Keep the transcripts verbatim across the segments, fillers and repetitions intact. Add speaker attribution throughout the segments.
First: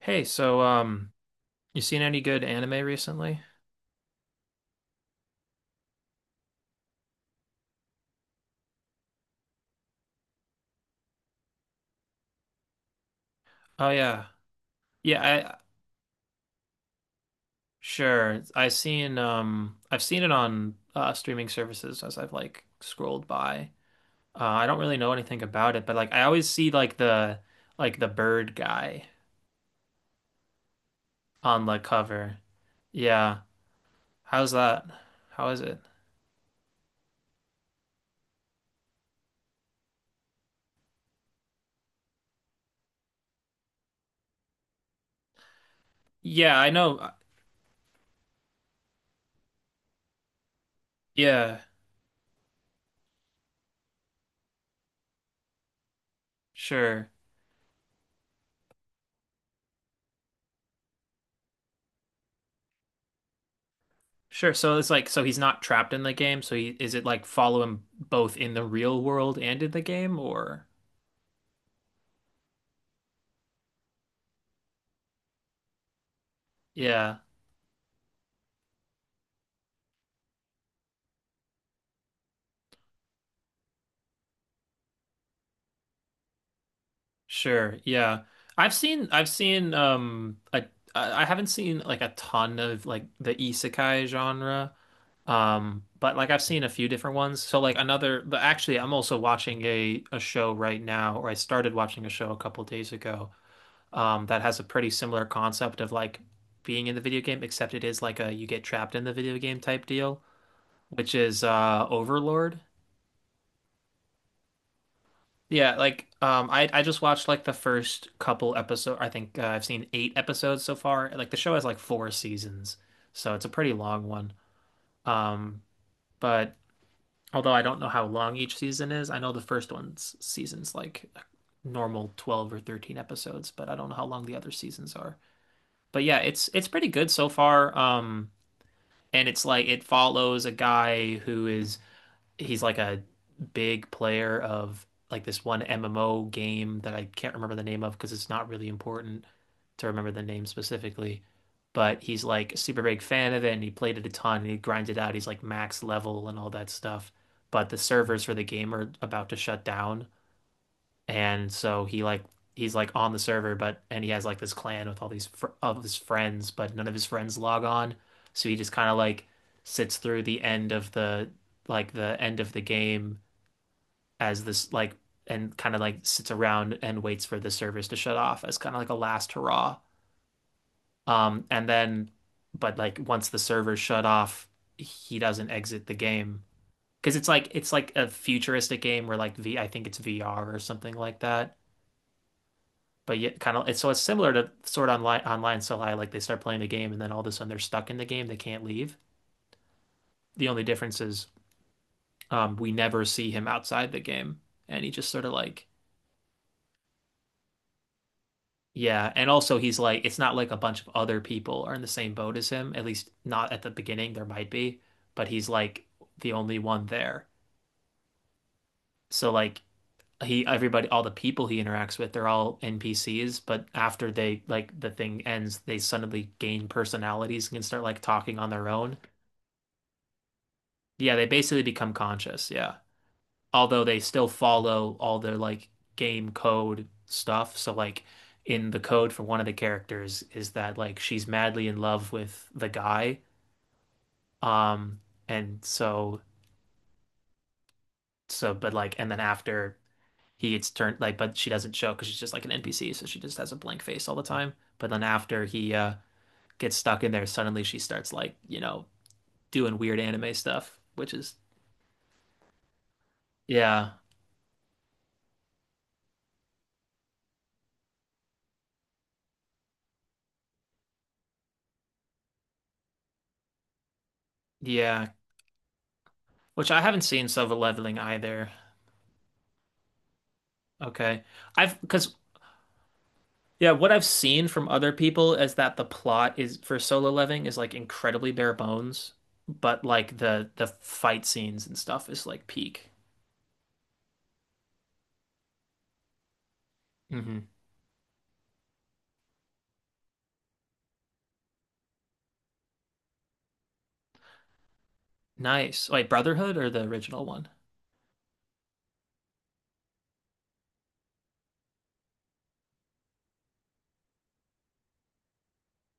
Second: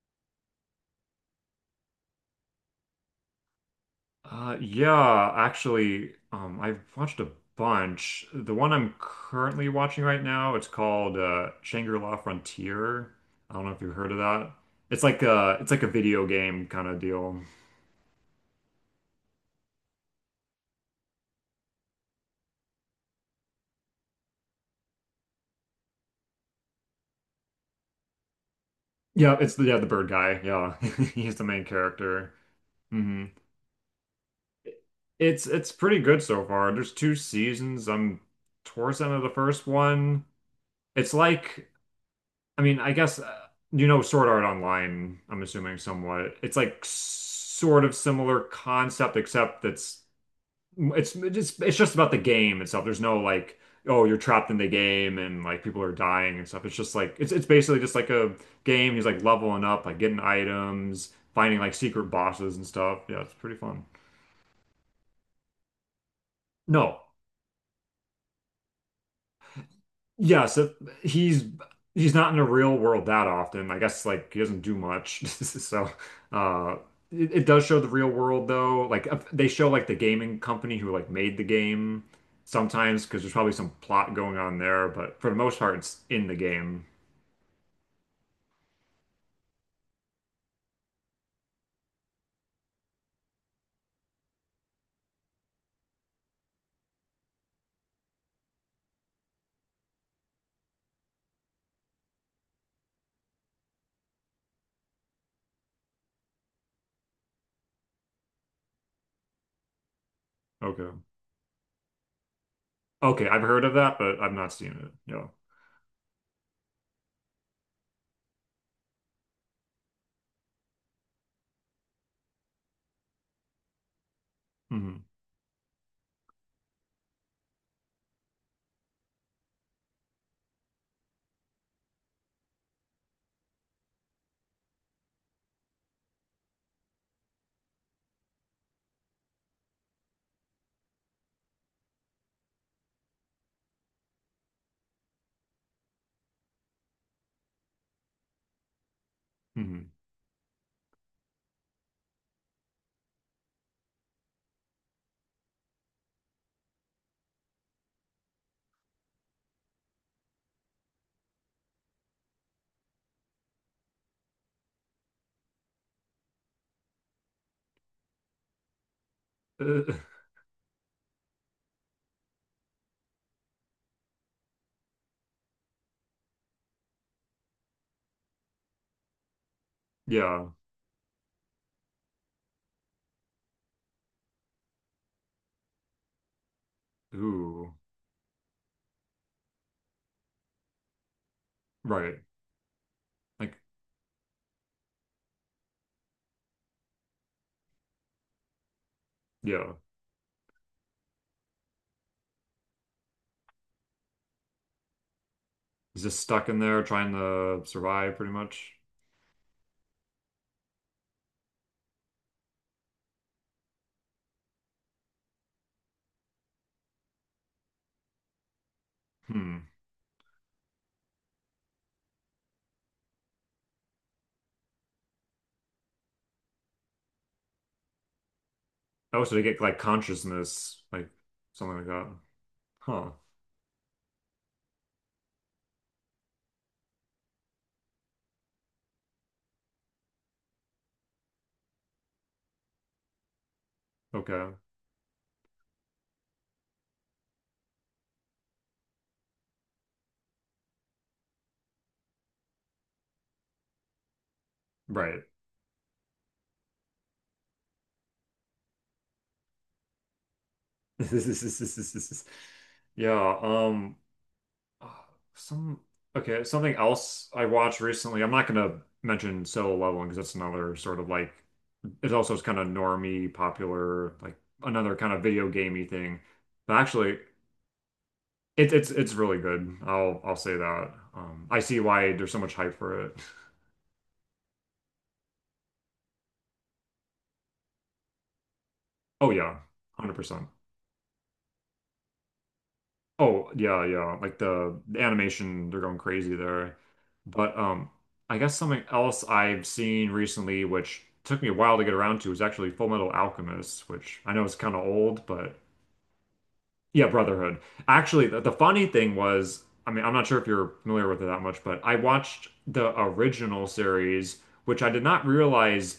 Speaker 1: Hey, so um, you seen any good anime recently?
Speaker 2: Uh, yeah, actually, um, I've watched a bunch. The one I'm currently watching right now, it's called uh, Shangri-La Frontier. I don't know if
Speaker 1: Oh
Speaker 2: you've heard of
Speaker 1: yeah.
Speaker 2: that. It's
Speaker 1: Yeah,
Speaker 2: like
Speaker 1: I
Speaker 2: a it's like a video game kind of deal.
Speaker 1: sure. I seen um I've seen it on uh streaming services as I've like scrolled by. Uh I don't really know anything about it, but like I always see like the like the bird guy
Speaker 2: Yeah, it's the, yeah, the bird guy. Yeah, he's the main
Speaker 1: on the
Speaker 2: character.
Speaker 1: cover.
Speaker 2: Hmm.
Speaker 1: Yeah. How's that?
Speaker 2: It's
Speaker 1: How is
Speaker 2: it's
Speaker 1: it?
Speaker 2: pretty good so far. There's two seasons. I'm towards the end of the first one. It's like, I mean, I guess, uh, you know Sword Art Online, I'm assuming somewhat. It's
Speaker 1: Yeah, I
Speaker 2: like s-
Speaker 1: know. uh,
Speaker 2: sort of similar concept, except that's it's
Speaker 1: Yeah,
Speaker 2: it's it's just about the game itself. There's no like, oh, you're trapped in the game and like people are dying and stuff. It's just
Speaker 1: sure.
Speaker 2: like it's it's basically just like a game. He's like leveling up, like getting items, finding like secret bosses and stuff. Yeah, it's pretty fun.
Speaker 1: Sure. So it's like so he's not trapped in the game, so he is it
Speaker 2: No,
Speaker 1: like follow him both in the real world and in the game
Speaker 2: yeah,
Speaker 1: or.
Speaker 2: so he's he's not in the real world that often. I guess like he doesn't do much. So uh
Speaker 1: Yeah.
Speaker 2: it, it does show the real world though. Like uh, they show like the gaming company who like made the game sometimes because there's probably some plot going on there, but for the most part it's in the game.
Speaker 1: Sure. Yeah. I've seen I've seen um like I I haven't seen like a ton of like the isekai genre. Um but like I've seen a few different ones. So like another but actually I'm also watching a a show right now, or I started watching a show a couple days ago um that has a pretty similar concept of like being in the video game, except it is like a you get trapped in the video game type deal,
Speaker 2: Okay.
Speaker 1: which is uh Overlord.
Speaker 2: Okay, I've heard of that, but I've not seen it. Yeah.
Speaker 1: Yeah, like um I I just watched like the first couple episodes. I think uh, I've seen eight episodes so far. Like the show has like four seasons, so it's a pretty long one.
Speaker 2: Hmm.
Speaker 1: Um but Although I don't know how long each season is, I know the first one's season's like normal twelve or thirteen episodes, but I don't know how long the other seasons are. But yeah, it's it's pretty good so far. Um and it's like it follows a guy who is he's like a big player of like this one M M O game that I can't remember the name of because it's not really important to
Speaker 2: Hmm.
Speaker 1: remember the name specifically. But he's like a super big fan of it, and he played it a ton, and he grinded out. He's like max level and all that stuff. But the servers for the game are about to shut down, and so he like he's like on the server, but and he has like this clan with all these fr of his friends, but none of his friends log on, so he just kind of like
Speaker 2: Uh,
Speaker 1: sits through the end of the like the end of the game as this like and kind of like sits around and waits for the servers to shut off as kind of like a last hurrah.
Speaker 2: yeah.
Speaker 1: Um and then but like once the servers shut off, he doesn't exit the game, because it's like it's
Speaker 2: Ooh.
Speaker 1: like a futuristic game where like V I think it's V R or something like that.
Speaker 2: Right.
Speaker 1: But yet kind
Speaker 2: Like,
Speaker 1: of it's so it's similar to Sword Online Online. So like they start playing the game and then all of a sudden they're stuck in the game, they can't leave.
Speaker 2: yeah.
Speaker 1: The only difference is um we never see him outside the game, and he just sort of like.
Speaker 2: He's just stuck in there trying to survive pretty much.
Speaker 1: Yeah, and also he's like it's not like a bunch of other people are in the same boat as him, at least not at the beginning, there might be, but he's like the only one there. So like
Speaker 2: Hmm.
Speaker 1: he everybody all the people he interacts with they're all N P Cs, but after they like the thing ends they suddenly gain personalities and can start like talking on their own.
Speaker 2: Oh, so they get like consciousness, like
Speaker 1: Yeah, they basically
Speaker 2: something like
Speaker 1: become
Speaker 2: that.
Speaker 1: conscious, yeah.
Speaker 2: Huh.
Speaker 1: Although they still follow all their like game code stuff. So like in the code for one of the characters is that like she's madly in love with the guy.
Speaker 2: Okay.
Speaker 1: Um and so so but like and then after he gets turned like but she doesn't show because she's just like an N P C, so she just has a blank face all the time. But then
Speaker 2: Right.
Speaker 1: after he uh gets stuck in there, suddenly she starts like, you know, doing weird anime stuff, which is
Speaker 2: Yeah.
Speaker 1: yeah,
Speaker 2: Um. uh, Some. Okay. Something else I watched recently. I'm not gonna mention Solo Leveling because that's another sort of like, it also is kind of normie, popular, like another
Speaker 1: yeah.
Speaker 2: kind of video gamey thing.
Speaker 1: Which
Speaker 2: But
Speaker 1: I haven't
Speaker 2: actually,
Speaker 1: seen Silver Leveling either.
Speaker 2: it's it's it's really good. I'll I'll say that.
Speaker 1: Okay.
Speaker 2: Um, I
Speaker 1: I've
Speaker 2: see why
Speaker 1: because
Speaker 2: there's so much hype for it.
Speaker 1: yeah, what I've seen from other people is that the plot is for Solo Leveling is like incredibly bare bones,
Speaker 2: Oh yeah,
Speaker 1: but like
Speaker 2: one hundred percent.
Speaker 1: the the fight scenes and stuff is like peak.
Speaker 2: Oh, yeah, yeah. Like the, the animation, they're going crazy there.
Speaker 1: Hmm.
Speaker 2: But um I guess something else I've seen recently, which took me a while to get around to, is actually Full Metal Alchemist, which I know is kind of old, but
Speaker 1: Nice. Wait, Brotherhood or the
Speaker 2: yeah,
Speaker 1: original one?
Speaker 2: Brotherhood. Actually, the, the funny thing was, I mean, I'm not sure if you're familiar with it that much, but I watched the original series, which I did not realize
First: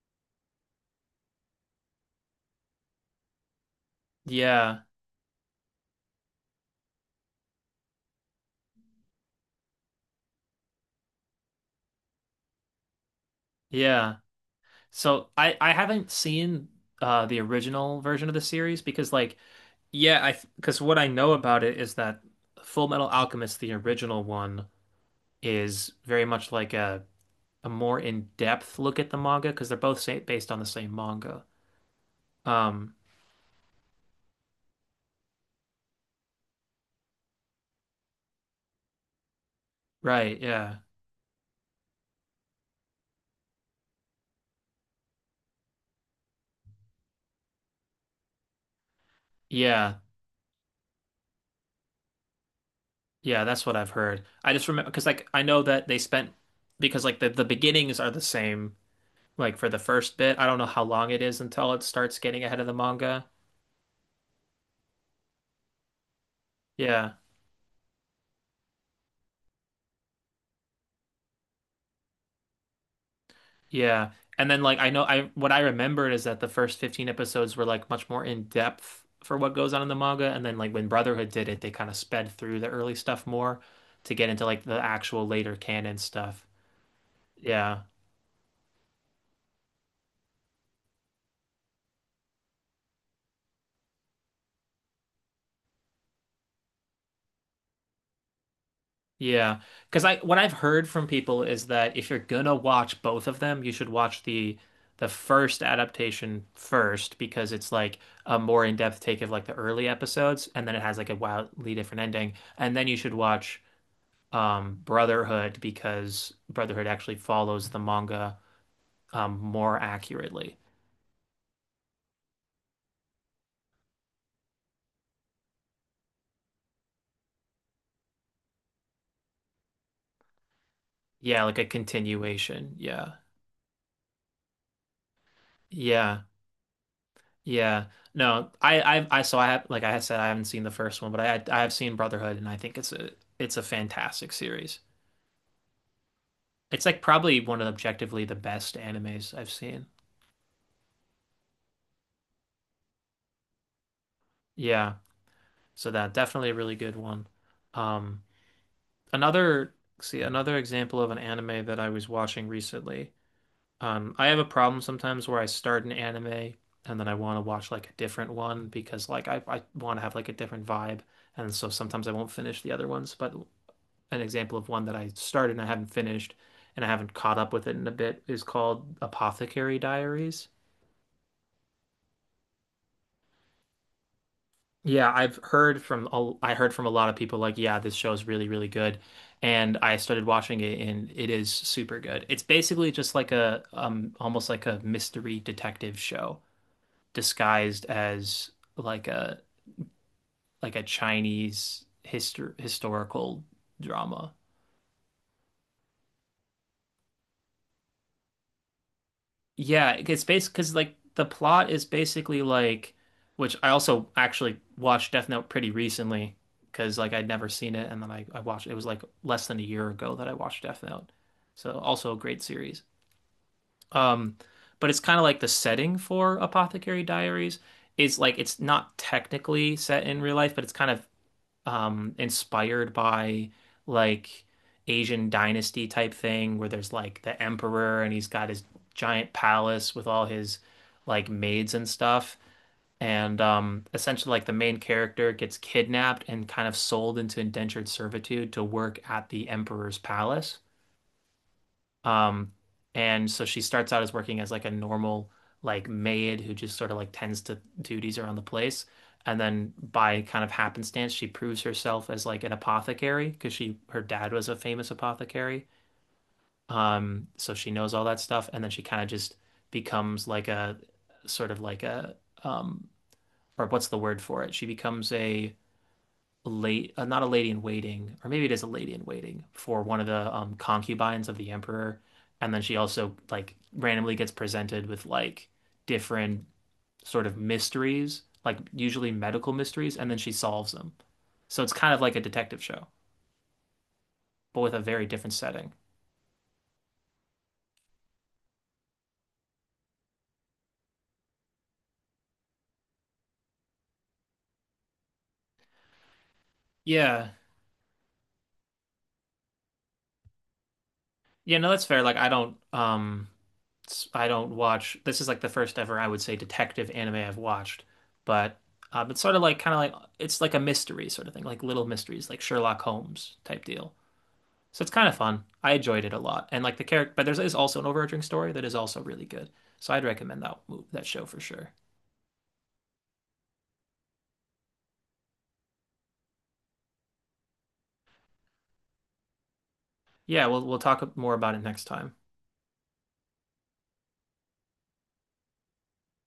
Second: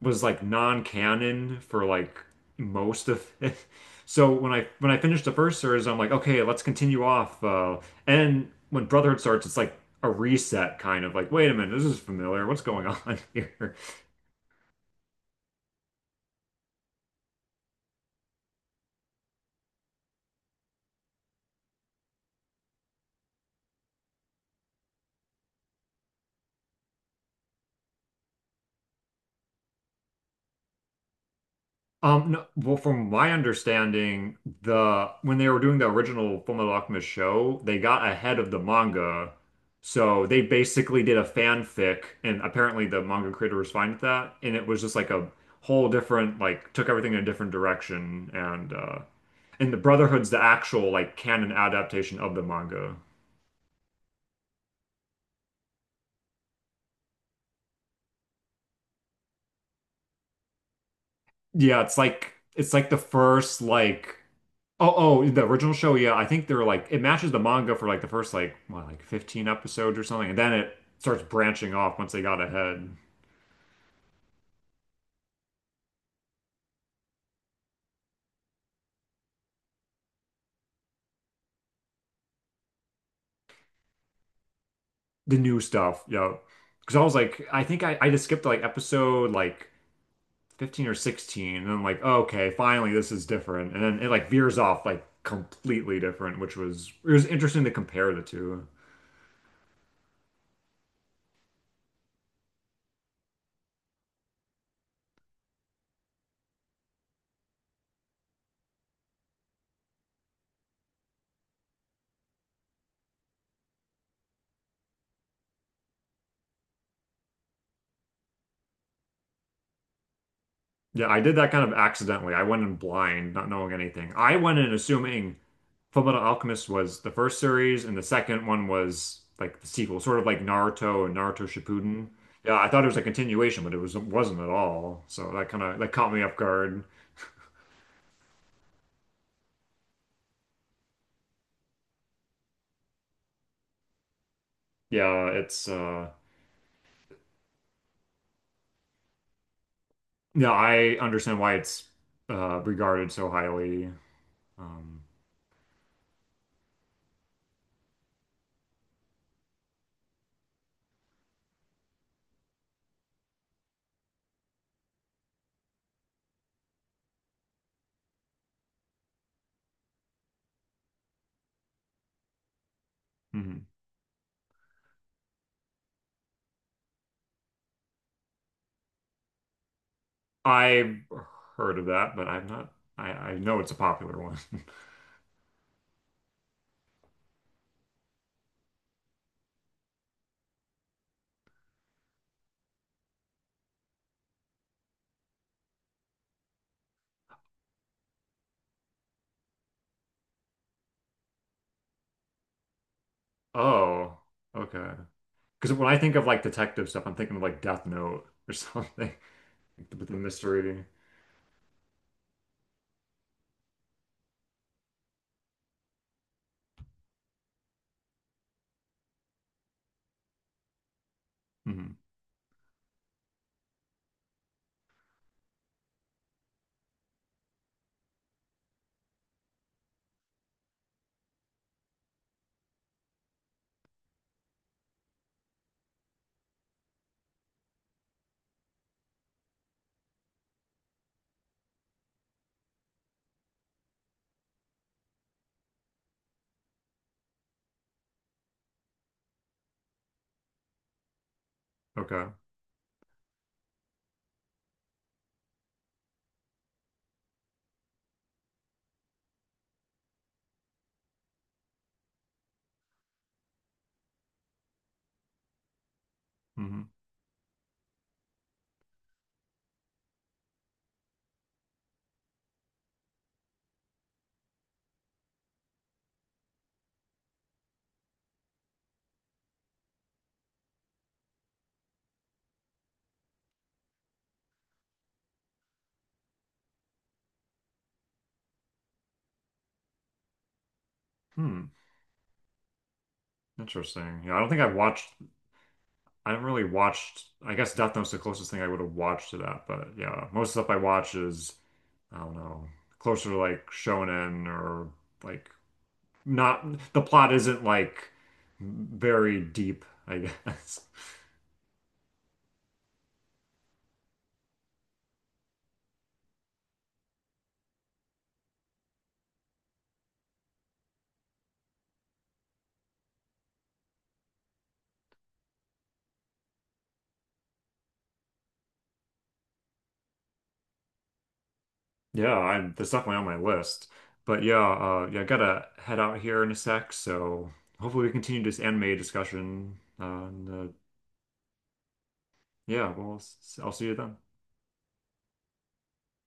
Speaker 2: was like non-canon for like most of it. So when I
Speaker 1: Yeah.
Speaker 2: when I finished the first series, I'm like, okay, let's continue off. Uh, and when Brotherhood starts, it's like a reset, kind of like, wait a minute, this is familiar. What's going on here?
Speaker 1: Yeah. So I I haven't seen uh the original version of the series because like yeah, I because what I know about it is that Full Metal Alchemist, the original one, is very much like a a more in-depth look at the manga, because they're both sa based on the same manga.
Speaker 2: Um, no, well,
Speaker 1: Um,
Speaker 2: from my understanding, the when they were doing the original Fullmetal Alchemist show, they got ahead of the manga, so
Speaker 1: right,
Speaker 2: they
Speaker 1: yeah.
Speaker 2: basically did a fanfic, and apparently the manga creator was fine with that, and it was just like a whole different, like took everything in a different direction, and uh, and the
Speaker 1: Yeah.
Speaker 2: Brotherhood's the actual like canon adaptation of the manga.
Speaker 1: Yeah, that's what I've heard. I just remember because like I know that they spent because like the the beginnings are the same like for the first bit. I don't know how long it is until it
Speaker 2: Yeah, it's
Speaker 1: starts
Speaker 2: like
Speaker 1: getting ahead of the
Speaker 2: it's like the
Speaker 1: manga.
Speaker 2: first like. Oh, oh, the original show, yeah. I think they're like it
Speaker 1: Yeah.
Speaker 2: matches the manga for like the first like what, like fifteen episodes or something, and then it starts branching off once they got ahead.
Speaker 1: Yeah. And then like I know I what I remembered is that the first fifteen episodes were like much more in depth for what goes on in the manga, and then like when Brotherhood did it they kind of sped through the early stuff more to get into like the actual
Speaker 2: The
Speaker 1: later
Speaker 2: new
Speaker 1: canon
Speaker 2: stuff, yeah.
Speaker 1: stuff.
Speaker 2: Because I was like, I
Speaker 1: Yeah.
Speaker 2: think I, I just skipped like episode like fifteen or sixteen, and I'm like, oh, okay, finally this is different. And then it like veers off like completely different, which was it was interesting to compare the two.
Speaker 1: Yeah, because I what I've heard from people is that if you're gonna watch both of them, you should watch the the first adaptation first because it's like a more in-depth take of like the early episodes, and then it has like a wildly different ending, and then you should watch um, Brotherhood, because Brotherhood actually follows the manga um, more accurately.
Speaker 2: Yeah, I did that kind of accidentally. I went in blind, not knowing anything. I went in assuming Fullmetal Alchemist was the first series, and the second one was like the sequel, sort of like Naruto and
Speaker 1: Yeah,
Speaker 2: Naruto
Speaker 1: like a
Speaker 2: Shippuden. Yeah, I
Speaker 1: continuation.
Speaker 2: thought it was a
Speaker 1: Yeah,
Speaker 2: continuation, but it was it wasn't at all. So that kind of that caught
Speaker 1: yeah,
Speaker 2: me off guard.
Speaker 1: yeah. No, I, I, I. So I have, like I said, I haven't seen the first one, but I, I have seen Brotherhood, and I think it's a, it's a fantastic series.
Speaker 2: Yeah, it's uh
Speaker 1: It's like probably one of the objectively the best animes I've seen.
Speaker 2: yeah, I understand why it's uh regarded so highly.
Speaker 1: Yeah,
Speaker 2: Um,
Speaker 1: so that definitely a really good one. Um, Another, see, another example of an anime that I was watching recently. Um, I have a problem sometimes where I start an anime and then I want to watch like a different one, because like I, I want to have like a different vibe. And so sometimes I won't finish the other ones. But
Speaker 2: mhm.
Speaker 1: an example of one that I started and I haven't finished and I haven't caught up with it in a bit is called Apothecary Diaries.
Speaker 2: I've heard of that, but I've not, I I know it's a popular one.
Speaker 1: Yeah, I've heard from a, I heard from a lot of people like, yeah, this show is really, really good. And I started watching it and it is super good. It's basically just like a um almost like a mystery detective show disguised as like a like a Chinese histor historical
Speaker 2: Oh,
Speaker 1: drama.
Speaker 2: okay. Because when I think of like detective stuff, I'm thinking of like Death Note or something
Speaker 1: Yeah,
Speaker 2: with the
Speaker 1: it's based because
Speaker 2: mystery.
Speaker 1: like the plot is basically like, which I also actually watched Death Note pretty recently because like I'd never seen it, and then I I watched it was like less than a year ago that I watched Death Note, so
Speaker 2: Hmm.
Speaker 1: also a great series. Um, but it's kind of like the setting for Apothecary Diaries. It's like it's not technically set in real life, but it's kind of um inspired by like Asian dynasty type thing where there's like the emperor and he's got his giant palace with all his like maids and stuff. And um essentially like the main character gets kidnapped and kind of sold into indentured servitude to work at the emperor's palace.
Speaker 2: Okay.
Speaker 1: Um, and so she starts out as working as like a normal like maid who just sort of like tends to duties around the place. And then by kind of happenstance, she proves herself as like an apothecary because she her dad was a famous apothecary.
Speaker 2: Hmm.
Speaker 1: Um, so she knows all that stuff, and then she kind of just becomes like a sort of like a um or what's the word for it? She becomes a late, uh, not a lady in waiting, or maybe it is a lady in waiting for one of the um, concubines of the emperor, and then she also like randomly gets presented with like different sort of mysteries, like usually medical mysteries, and then she solves them. So
Speaker 2: Hmm.
Speaker 1: it's kind of like a detective show,
Speaker 2: Interesting. Yeah, I don't
Speaker 1: but
Speaker 2: think
Speaker 1: with
Speaker 2: I've
Speaker 1: a very
Speaker 2: watched.
Speaker 1: different setting.
Speaker 2: I haven't really watched. I guess Death Note's the closest thing I would have watched to that. But yeah, most stuff I watch is, I don't know, closer to like shonen or like not. The
Speaker 1: Yeah.
Speaker 2: plot isn't like very deep. I guess.
Speaker 1: Yeah, no, that's fair. Like I don't um I I don't watch. This is like the first ever I would say detective anime I've watched, but um, it's sort of like kind of like it's like a mystery sort of thing, like little mysteries, like Sherlock Holmes type deal. So it's kind of fun. I enjoyed it a lot, and like the character, but there's is also an overarching story that is also really good. So I'd recommend that move that show for sure.
Speaker 2: Yeah, I'm, that's definitely on my list. But yeah, uh, yeah, I gotta head out here in a sec. So hopefully we continue this anime discussion. Uh,
Speaker 1: Yeah, we'll
Speaker 2: and, uh,
Speaker 1: we'll talk more about it next time.
Speaker 2: yeah, well, s- I'll see you then.